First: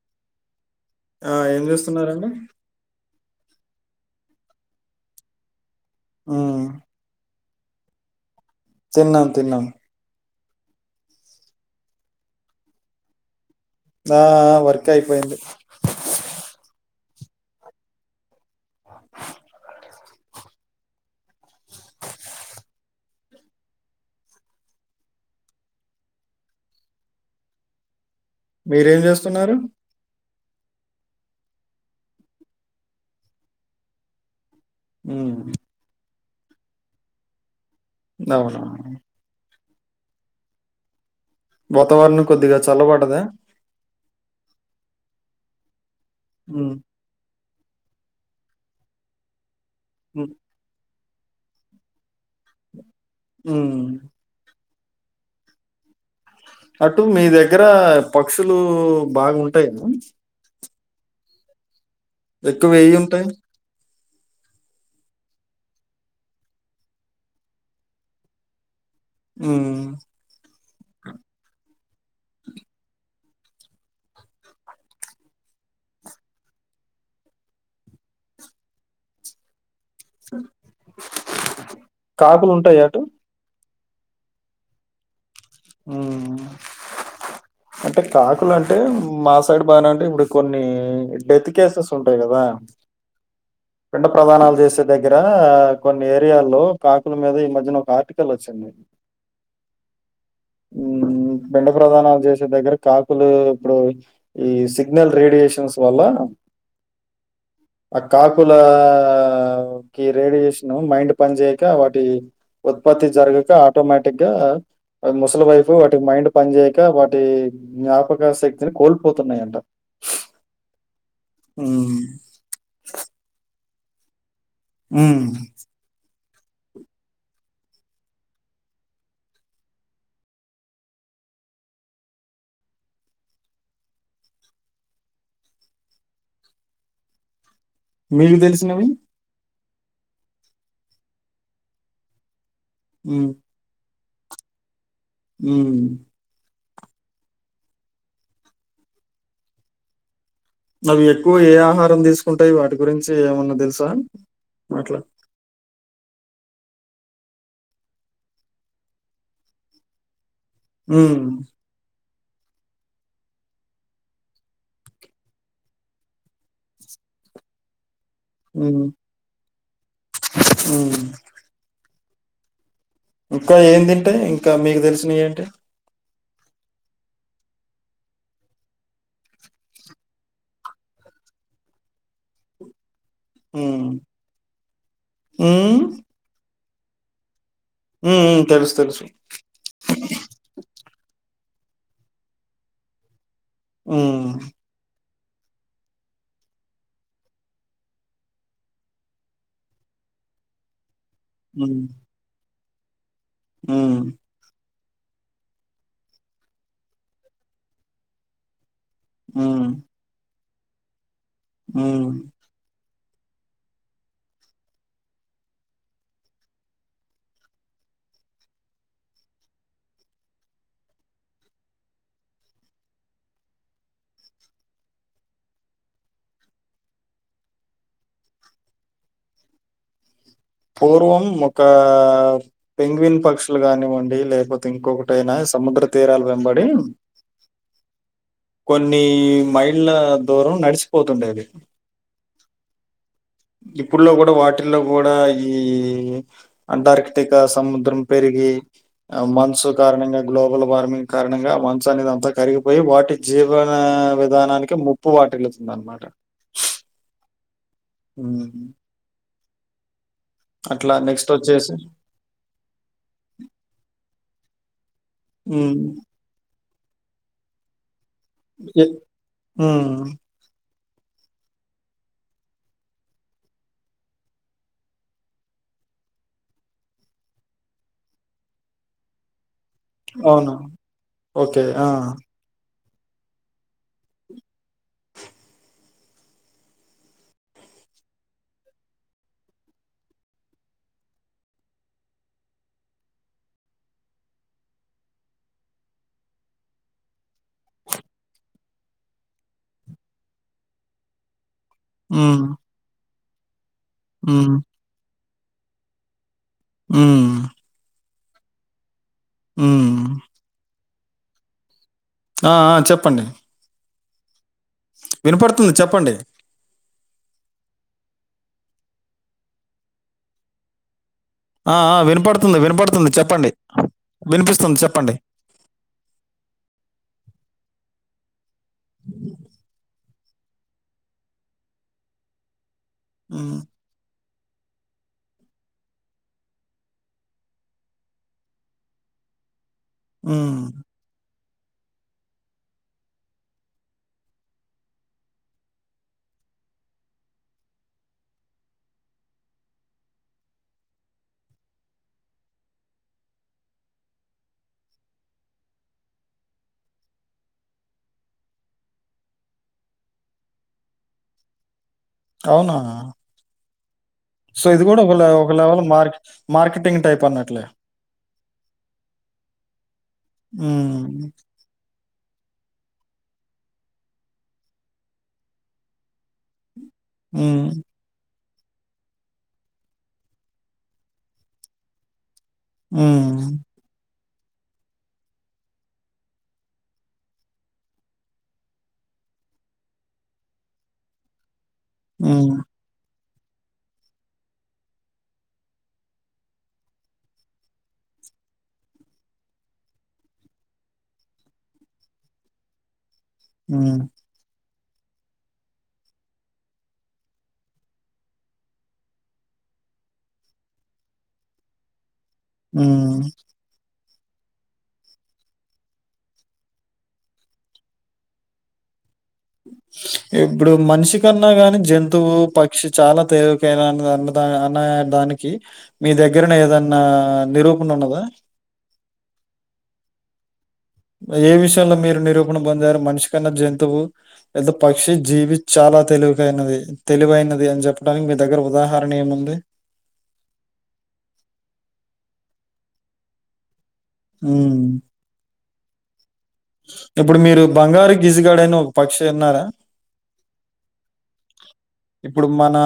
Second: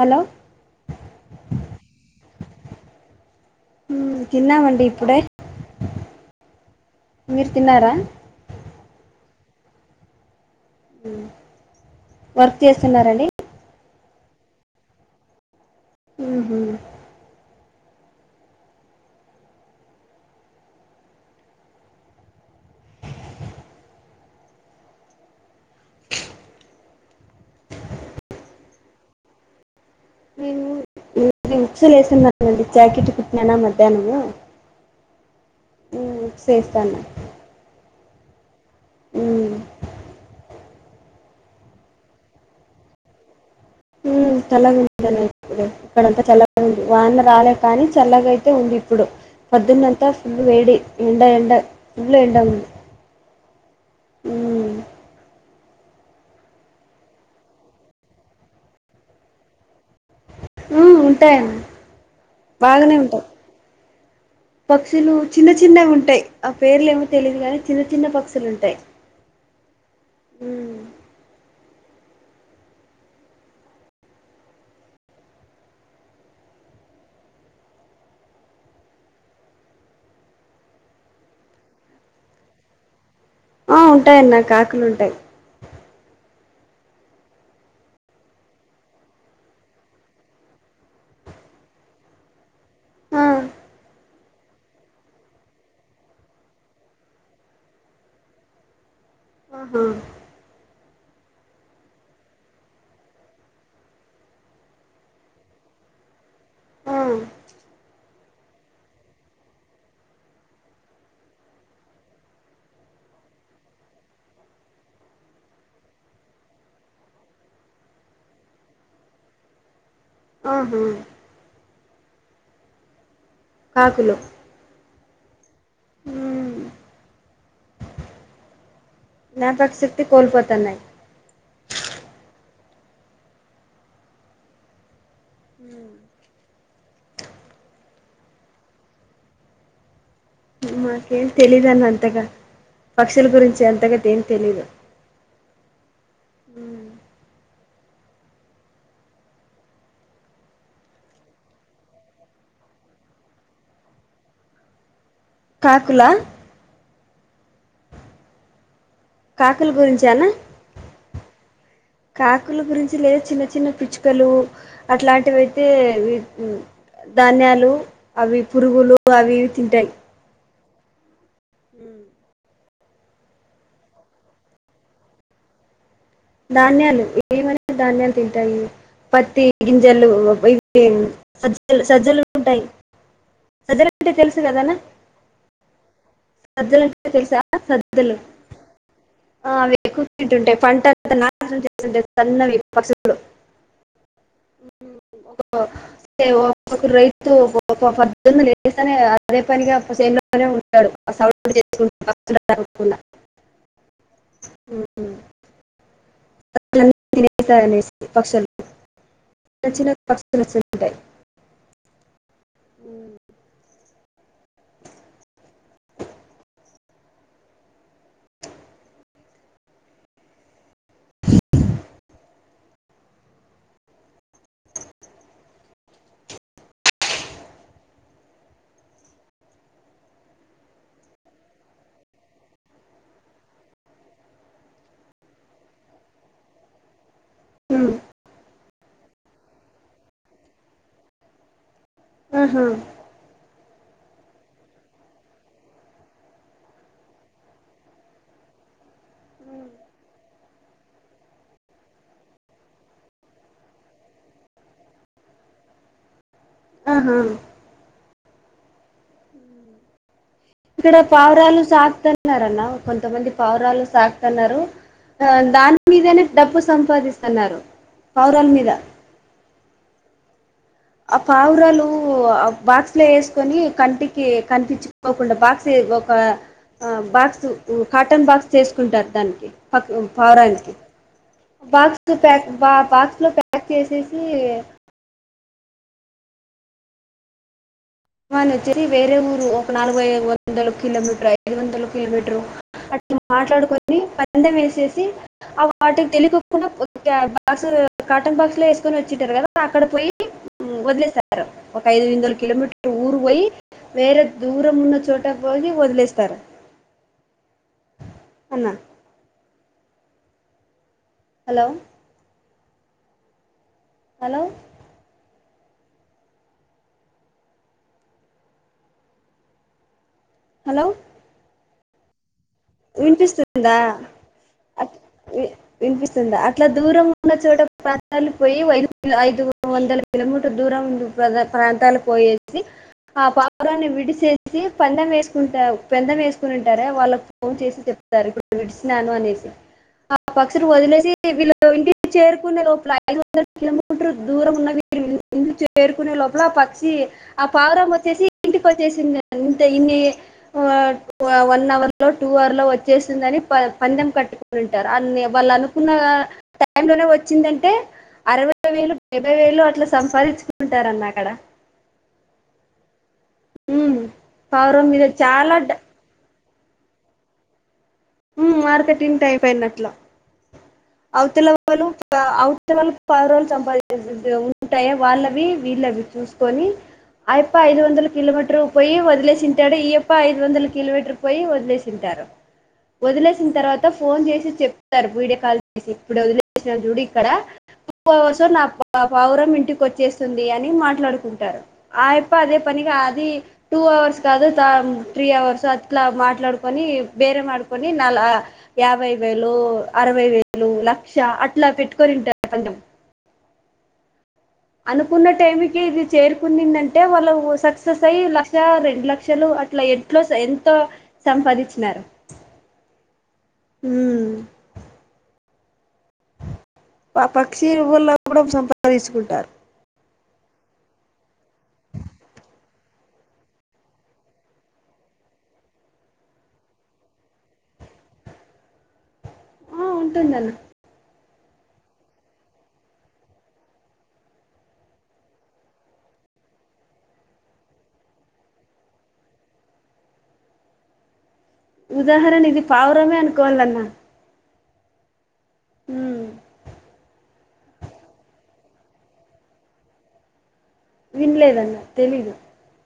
Hello ఆ ఏం చేస్తున్నారండి ఉ తిన్నామండి ఇప్పుడే ఉమ్ మీరు తిన్నారా తిన్నాన్ తిన్నాన్ హు వర్క్ చేస్తున్నార అండి ఆ ఆ వర్క్ అయ్పోయింది ఉ హు మీరేం జేస్తున్నారు మేము ఈ హుక్సులేస్తున్నానండి జాకిట్ కుట్ననా మద్యనము ఉ ఉ చేస్తాన్నా నవన ఉ వాతవరణం కొద్దిగా చల్లబడ్డదా ఉం చల్లగుంది [unintelligible] ఇక్కడంత చల్ల ఉమ్ ఉంది వాన రాలే కానీ చల్లగైతే ఉంది ఇప్పుడు పొద్దున్నంతా ఉమ్ ఫుల్లు వేడి ఎండ ఎండ ఫుల్లు ఎండ ఉంది ఉ అటు మీ దగ్గర పక్షులు బాగుంటాయ్ గద ఉం ఉంటాయ్ అన్ ఎక్కువ ఏయ్ ఉంటాయ్ పక్షులు చిన్న చిన్నగుంటయ్ ఆ పేర్లేమో తెలిదు గాని చిన్న చిన్న పక్షుల్ ఉంటయ్ ఉం హ్మ్ [inaudible] కాకుల్ ఉంటాయా అటు ఆ ఉంటాయ్ అన్న కాకుల్ ఉంటాయ్ ఆ అంటే కాకుల్ అంటే మా సైడ్ బానే ఉంటయ్ ఇప్పుడు కొన్ని డెత్ కేసెస్ ఉంటయ్ గదా ఆ పిండ ప్రదానాల్ జేసే దగ్గర కొన్ని ఏరియాల్లో కాకుల్ మీద ఈ మధ్యన ఒక ఆర్టికల్ వచ్చింది. ఆహా హ్మ్ బెండ ప్రధానాల్ జేసే దగ్గర కాకులు ఇప్పుడు ఈ సిగ్నల్ రేడియేషన్స్ వల్ల ఆ ఆ కా క్కుల కి రేడియేషను మైండ్ పన్ జేయక వాటి ఉత్పత్తి జరగక ఆటోమేటిక్ గా అ ముసలి వైపు వాటి మైండ్ పన్ జేయక వాటి జ్ఞాపక శక్తిని కోల్పోతున్నాయంట ఆహా హ్మ్ కాకులు ఉమ్ మ్మ్ జ్ఞాపక్ శక్తి కోల్పోతన్నాయ్ ఉ మీగు తెలిసినవి మాకేం తెలీదు అన్న అంతగా, పక్షుల హ్మ్. గురించి అంతగాద ఏం తెలీదు ఉమ్మ్ మ్మ్. అవి ఎక్కువ ఏ ఆహారం తీసుకుంటాయి, వాటి గురించి ఏమన్నా తెలుసా అట్లా? కాకులా కాకుల గురించానా? ఉమ్మ్ కాకుల గురించి లేదా చిన్న చిన్న పిచ్చుకలు అట్లాంటివి అయితే వి ధాన్యాలు అవి పురుగులు అవి ఇవి తింటాయి. ఉ హ ఇంకా ఏ తింటాయి ఇంకా మీకు తెలిసినయి అంటే? ధాన్యాలు ఏమని ధాన్యాలు తింటాయి పత్తి గింజలు ఇవి సజ్జలు సజ్జలు ఉంటాయి సజ్జలు అంటే తెలుసు కదా అన్న? మ్మ్ సజ్జలంటే తెలుసా హ్మ్. సజ్జలు హ్మ్. తెలుసు. తెలుసు. ఆ అవి ఎక్కువ తింటుంటాయి పంట అంతా నాశనం చేస్తుంటాయి సన్నవి పక్షులు ఆ ఓ ఏవో ఒక ఒక్కక్క రైతు ఒక్కక్క పంటని పొద్దున్నే లేస్తనే అదే పనిగా చేనులో ఒక్కడే ఉంటాడు. ఆ సౌండ్ చేసుకుంట ఒక్కడు ఉంటాడు ఆ [unintelligible] పక్షులు చిన్న హ్మ్. చిన్న పక్షులు వచ్చంటాయి హ్మ్మ్ పూర్వం ఒక పెంగవిన్ పక్షులు కానివ్వండి లేకపోతే ఇంకొకటైనా సముద్ర తీరాలు వెంబడి ఉ కొన్ని మైళ్ళ దూరం నడిచిపోతుండేది ఆహా ఇప్పుడులో కూడా వాటిల్లో కూడా ఈ అంటార్కిటికా సముద్రం పెరిగి మన్సు కారణంగా, గ్లోబల్ వార్మింగ్ కారణంగా మన్స్ అనేది అంతా కరిగిపోయి వాటి జీవన విధానానికి ముప్పు వాటిల్ళతుంది అనమాట ఆహా హ్మ్మ్ అట్లా ఇక్కడ నెక్స్ట్ పావురాలు వచ్చేసి సాక్తా ఉన్నారన్న కొంతమంది పావురాలు సాకుతున్నారు హ్మ్. దాని మీదనే డబ్బు సంపాదిస్తున్నారు. పావురాల మీద ఏ ఉ ఆ పావురాలు ఆ బాక్స్ లో ఎసుకొని కంటికి కనిపించ పోకుండా బాక్స్ ఒక బాక్స్ కాటన్ బాక్స్ చేసుకుంటారు దానికి అవును. పావురానికి ఓకే. ఆ! బాక్స్ ప్యాక్ బా బాక్స్లో ప్యాక్ చేసేసి వాన వచ్చిరి వేరే ఊరు ఒక నాలుగైదు వందలు కిలోమీటర్ ఐదు వందలు కిలోమీటరు అట్ మాట్లాడుకొని పందెం వేసేసి ఆ వాటికి తెలికొకుండా బాక్స్ కాటన్ బాక్స్ లో వేసుకొని వచ్చింటారు కదా అక్కడ పోయి వదిలేస్తారు ఒక ఐదు వందల హ్మ్. కిలోమీటర్ ఊరు పోయి వేరే హ్మ్. దూరం ఉన్న చోట పోయి వదిలేస్తారు ఉ అన్నా ఊ హలో ఆ ఆ చెప్పండి హలో వినపడుతుంది చెప్పండి హలో ఆ ఆ వినపడుతుంది వినిపడుతుంది చెప్పండి వినిపిస్తుందా వినిపిస్తుంది అట్ చెప్పండి వి వినిపిస్తుందా అట్లా దూరం ఉన్న చోట ప్రంతాలకి పోయి వ ఐదు వందల కిలోమీటర్ దూరం ప్రద ప్రాంతాలు పోయే సి ఆ హ్మ్. పావురాన్ని విడిసేసి పందెం వేసుకుంట పందెం వేసుకునింటారే వాళ్ళ ఫోన్ చేసి చెప్తారు ఇప్పుడు విడిచినాను అనేసి ఆ హ్మ్. పక్షులు వదిలేసి వీళ్ళ ఇంటికి చేరుకునే లోపల ఒక ఐదు వందల కిలోమీటర్ దూరం ఉన్నవి చేరుకునే లోపల ఆ పక్షి ఆ పావురం వచ్చేసి ఇంటికి వచ్చేసింది ఇంత ఇన్ని వ వన్ అవర్ లో టూ అవర్ లో వచ్చేసింది అని ప పందెం కట్టుకొనింటారు అన్ని వాళ్ళు అనుకున్న దాంట్లోనే వచ్చిందంటే అరవై వేలు యాభై వేలు అట్లా సంపాదించుకుంటారు అన్న అక్కడ అవునా ఉ సో ఇది కూడా ఒక లె ఒక లెవెల్ లో మ మార్కెటింగ్ టైప్ అన్నట్లే ఉ మార్కెటింగ్ టైప్ అన్నట్ల ఊ అవతల వలు అవతల వాళ్ళు పావురాలు సంపాద ఉంటయే వాళ్ళవి వీళ్ళవి చూస్ కొని అయప్ప ఐదు హ్మ్. వందల కిలోమీటర్ పోయి వదిలేసింటాడు ఈయప్ప ఐదు వందల కిలోమీటర్ పోయి వదిలేసింటారు వదిలేసి సిన హ్మ్. తర్వాత ఫోన్ చేసి చెప్తారు వీడియో కాల్ చేసి ఇప్పుడు వదిలేసిన చూడు ఇక్కడ కోసు నా పావురం ఇంటికి వచ్చేస్తుంది అని మాట్లాడుకుంటారు ఆయప్ప అదే హ్మ్. పనిగా అది టూ అవర్స్ కాదు త త్రీ అవర్స్ అట్లా మాట్లాడుకొని బేరం ఆడుకొని నలా యాభై వేలు అరవై వేలు లక్ష అట్లా పెట్టుకొనింటారు పందెం ఉ అనుకున్న టైంకి ఇది చేరుకునిందంటే వాళ్ళు సక్సెస్ అయ్యి లక్ష రెండు లక్షలు అట్లా ఎ ఇట్లో ఎంతో సంపాదించినారు ఊ ఊ ఆ పక్షి వల్ల కూడా సంపాదించుకుంటారు ఇప్పుడు మనిషికన్నా గాని జంతువు ప పక్షి చాలా తేలిక అయినా అన్నా అన్నదాన దానికి మీ దగ్గరనే ఏదన్నా నిరూపణ ఉన్నదా ఆ ఉంటుంద అన్న ఏ విషయంలో మీరు నిరూపణ పొందారు మనిషి కన్నా జంతువు ఏది పక్షి జీవి చాలా తెలివైనది తెలివైనది అని చెప్పడానికి మీ దగ్గర ఉదాహరణ ఏముంది ఉదాహరణ ఇది పావురమే అనుకోవాలన్న వ్మ్ వ్మ్ ఇప్పుడు మీరు బంగారు గిజిగాడ అని ఒక పక్షి విన్నారా వినలేదన్న తెలీదు మనా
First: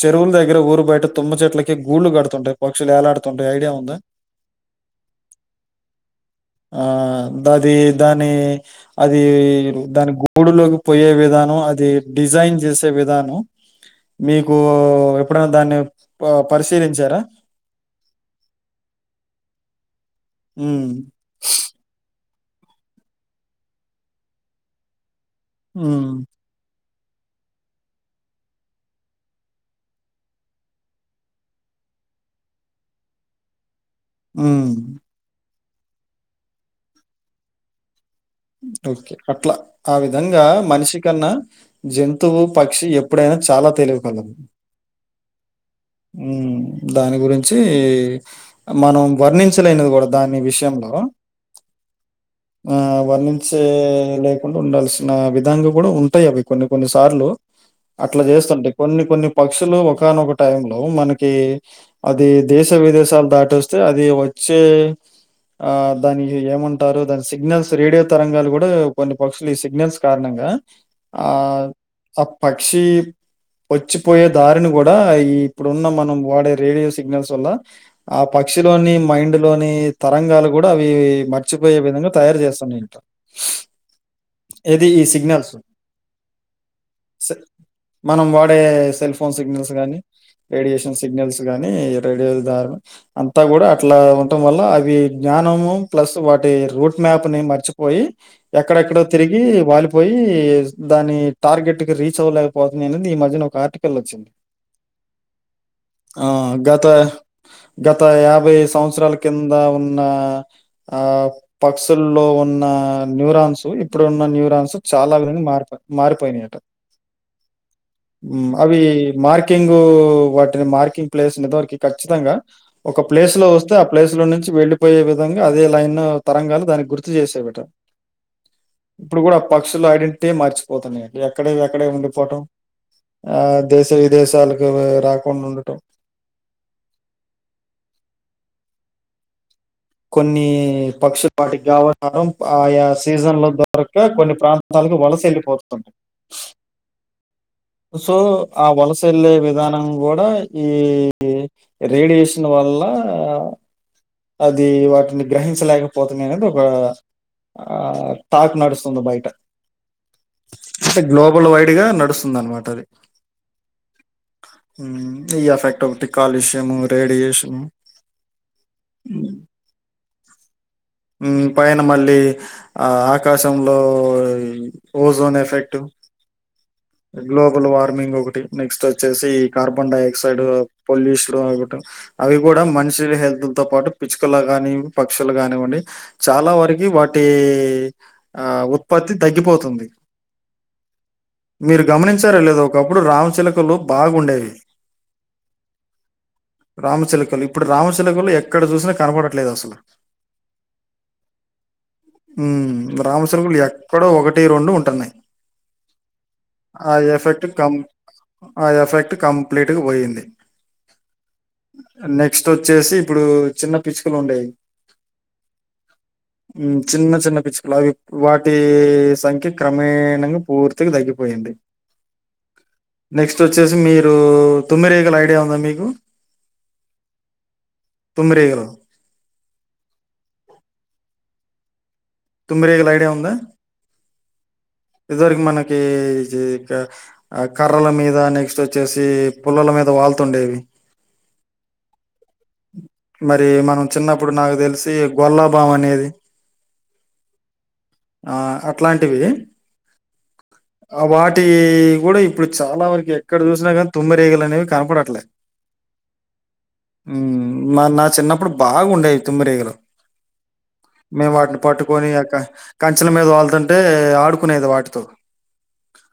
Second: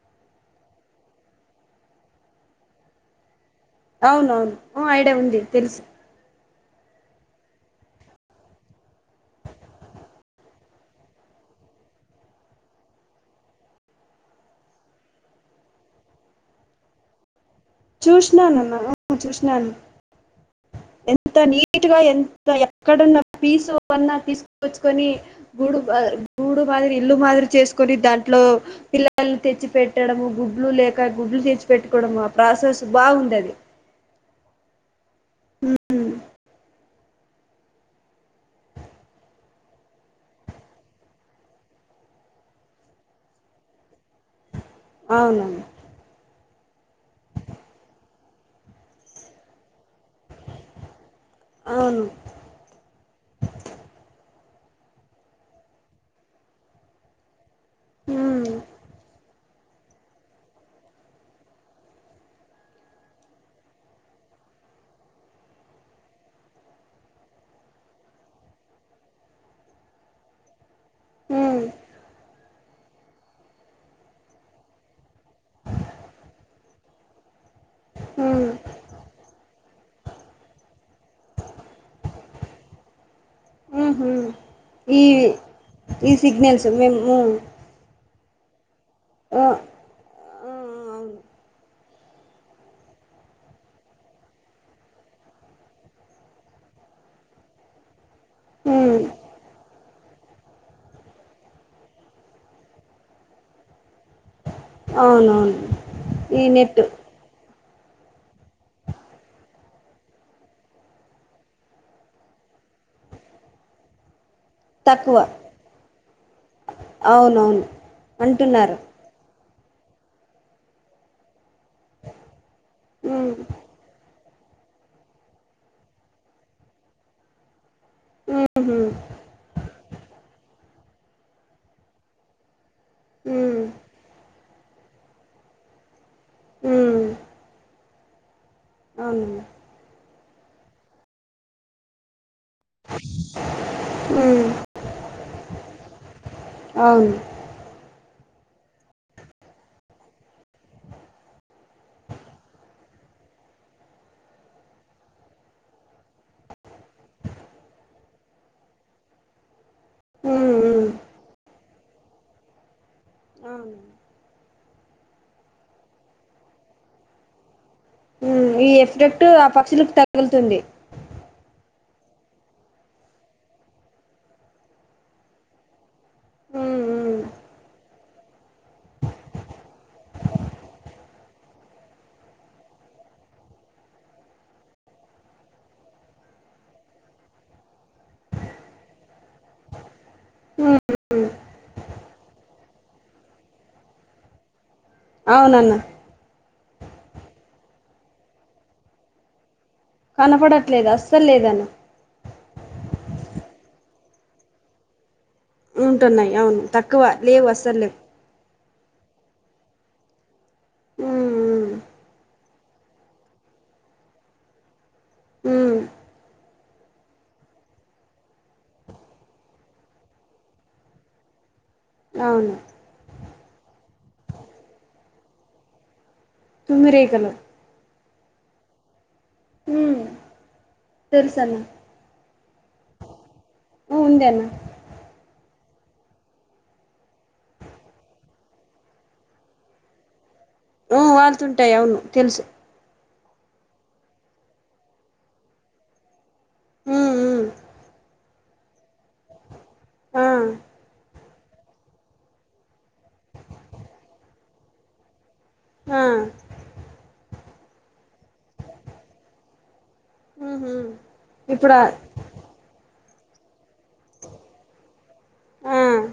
చెరువుల దగ్గర ఊరు బయట తుమ్మ చెట్లకి గుళ్ళ కడుతుంటాయి పక్షులు ఎలాడుతుంటాయి ఐడియా ఉందా? అవునవును ఐడియా ఉంది తెలుసు ఆ దది దాని అది దాని గోడులోకి పోయే విధానం అది డిజైన్ చేసే విధానం మీకు ఎప్పుడైనా దాన్ని ఆ పరిశీలించారా చూషినానున్న చూషినాను వ్మ్ ఎంత నీట్గా ఎంత ఎక్కడున్న పీసు అన్నా తీసుకచ్చుకొని గూడు ఉమ్ గూడు మాదిరి ఇల్లు మాదిరి చేసుకోని దాంట్లో పిల్లల్ని తెచ్చి పెట్టడము గుడ్లు లేక గుడ్లు తెచ్చి పెట్టుకోవడం ఆ ప్రాసెస్ బాగుందది. ఆ వ్మ్ ఉ ఓక్కే అట్లా ఆ విధంగా మనిషికన్నా జంతువు పక్షి ఎప్పుడైనా చాలా తెలివి కలది అవునండి ఉమ్ దాని గురించి మనం వర్ణించలేనిది కూడా దాని విషయంలో అవును ఆ వర్ణించే లేకుండా ఉండాల్సిన విధంగా కూడా ఉంటాయి అవి కొన్ని కొన్ని సార్లు అట్లా మ్మ్, చేస్తుంటే కొన్ని కొన్ని పక్షులు ఒకనొక టైం లో మనకి అది దేశ విదేశాలు దాటస్తే అది వచ్చే ఆ దానికి ఏమంటారు దాని సిగ్నల్స్ రేడియో తరంగాలు కూడా కొన్ని పక్షులు ఈ సిగ్నల్స్ కారణంగా ఆ మ్మ్, ఆ పక్షి వచ్చిపోయే దారిని కూడా ఈ ఇప్పుడున్న మనం వాడే రేడియో సిగ్నల్స్ వల్ల ఆ మ్మ్, పక్షిలోని మైండులోని తరంగాలు కూడా అవి మర్చిపోయే విధంగా తయారు చేస్త [unintelligible] మ్మ్. ఏది ఈ సిగ్నల్స్ ఈ సిగ్నల్స్ మేము స మ్మ్, మనం వాడే సెల్ ఫోన్ ఆ, సిగ్నల్స్ గానీ ఆ, రేడియేషన్ అవును సిగ్నల్స్ గానీ రేడియో ద్వార అంతా కూడా అట్లా ఉండటం వల్ల అవి జ్ఞానము ప్లస్ వాటి రూట్ మ్యాప్ నే మరిచిపోయి మ్మ్. ఎక్కడెక్కడో తిరిగి వాలిపోయి దాని టార్గెట్ కి రీచ్ అవ్వలే పోతుంది అనేది ఈ మధ్యన ఒక ఆర్టికల్ వచ్చింది అవునవును ఆ ఈ నెట్ గత గత యాభై సంవత్సరాల కింద ఉన్న ఆ తుల్లో ఉన్న న్యూరాన్స్ ఇప్పుడున్న న్యూరాన్స్ చాలా తక్కువ విధంగా మారిపా మారిపోయినట అవునవును అంటున్నారు అవి మార్ కింగ్ వాటిని మార్కింగ్ ప్లేస్ ఇదివరకి ఖచ్చితంగా ఒక ఉమ్ ప్లేస్ లో వస్తే ఆ ప్లేస్ లో నుంచి వెళ్ళలిపోయే విధంగా అదే లైన్ తరంగాలి దాని గుర్తు చేసాయట ఉహు ఇప్పుడు కూడా పక్ పక్షులు ఐడెంటిటీ మరిచిపోతున్నాయి ఎక్కడవి అక్కడే ఉడిపోవటం ఆ ఉమ్ దేశ విదేశాలకు రాకుండా ఉండటం ఉమ్ అవును కొన్ని పక్షులు వాటికి కావ ఆయా సీజన్ లో దొరక కొన్ని ఉమ్ ప్రా ఆళ్ళు వలసెల్లి పోతుంది అవున్ సో ఆ వలస వెల్లే విధానం కూడా ఈ రేడియేషన్ వల్ల అది వాటిని గ్రహించలేకపోతున్నాయి అనేది ఒక ఆ టాక్ నడుస్తుంది బయట ఉమ్ ఉమ్ అంటే గ్లోబల్ వైడ్ గా నడుస్తుంది అనమాట అది అవును ఉ ఈ ఎఫెక్ట్ ఒకటి కాలుష్యము రేడియేషన్ ఈ ఎఫెక్ట్ ఆ పక్షులకు తగులుతుంది ఉ పైన మళ్ళీ ఆ ఆకాశంలో ఓజోన్ ఎఫెక్ట్ ఉ గ్లోబల్ వార్మింగ్ ఒకటి నెక్స్ట్ వచ్చేసి కార్బన్ డైఆక్సైడ్ పొల్యూషన్ ఒకటి అవి కూడా మనిషి వి హల్త్ తో పాటు పిచ్చుకలు కాని పక్షులు కానివ్వండి చాలా వరకి వాటి ఆ ఉత్పత్తి తగ్గిపోతుంది మీరు గమనించారా లేదో ఒకప్పుడు రామచిలుకలు బాగుండేవి అవునన్న రామచిలుకలు ఇప్పుడు రామచిలుకలు ఎక్కడ చూసినా కనపడట్లేదు అసలు కనపడట్లేదు అస్సలు లేదన్న ఉ రామచిలకలు ఎక్కడో ఒకటి రెండు ఉంటున్నాయి ఉంటున్నాయి అవును ఆ తక్కువ లేవు ఎఫెక్ట్ కం అసలేవు ఆ ఎఫెక్ట్ కంప్లీట్గా పోయింది ఉమ్ నెక్స్ట్ వచ్చేసి ఇప్పుడు చిన్న పిచ్చుకలు ఉండేయి ఉ చిన్న చిన్న పిచ్చుకులు అవి వాటి సంఖ్య క్రమేణంగా పూర్తిగా తగ్గిపోయింది అవును నెక్స్ట్ వచ్చేసి మీరు తొమ్మిరేగలు ఐడియా ఉందా మీకు తొమ్మిరేగలు తొమ్మిరేగలు ఉ తెలుసన్న తొమ్మిరేగలు ఐడియా ఉందా ఉంది అన్న ఇదివరకు మనకి ఇంకా ఆ కర్రల మీద నెక్స్ట్ వచ్చేసి పుల్లల మీద వాళ్తుండేవి ఉ వాళ్తుంటాయి అవును తెలుసు మరి మనం చిన్నప్పుడు నాకు తెలిసి గొల్లాబాం అనేది ఉ ఉమ్ ఆ అట్లాంటివి ఆ ఆ వాటి కూడా ఇప్పుడు చాలా వరకు ఎక్కడ చూసినా కానీ తుమ్మరేగలు అనేవి కనపడట్లేదు ఆ నా చిన్నప్పుడు బాగుండేది తుమ్మిరేగలు ఉహు మేము వాటిని ఇప్పుడు పట్టుకొని కంచెల మీద వాళుతుంటే ఆడుకునేది వాటితో ఆ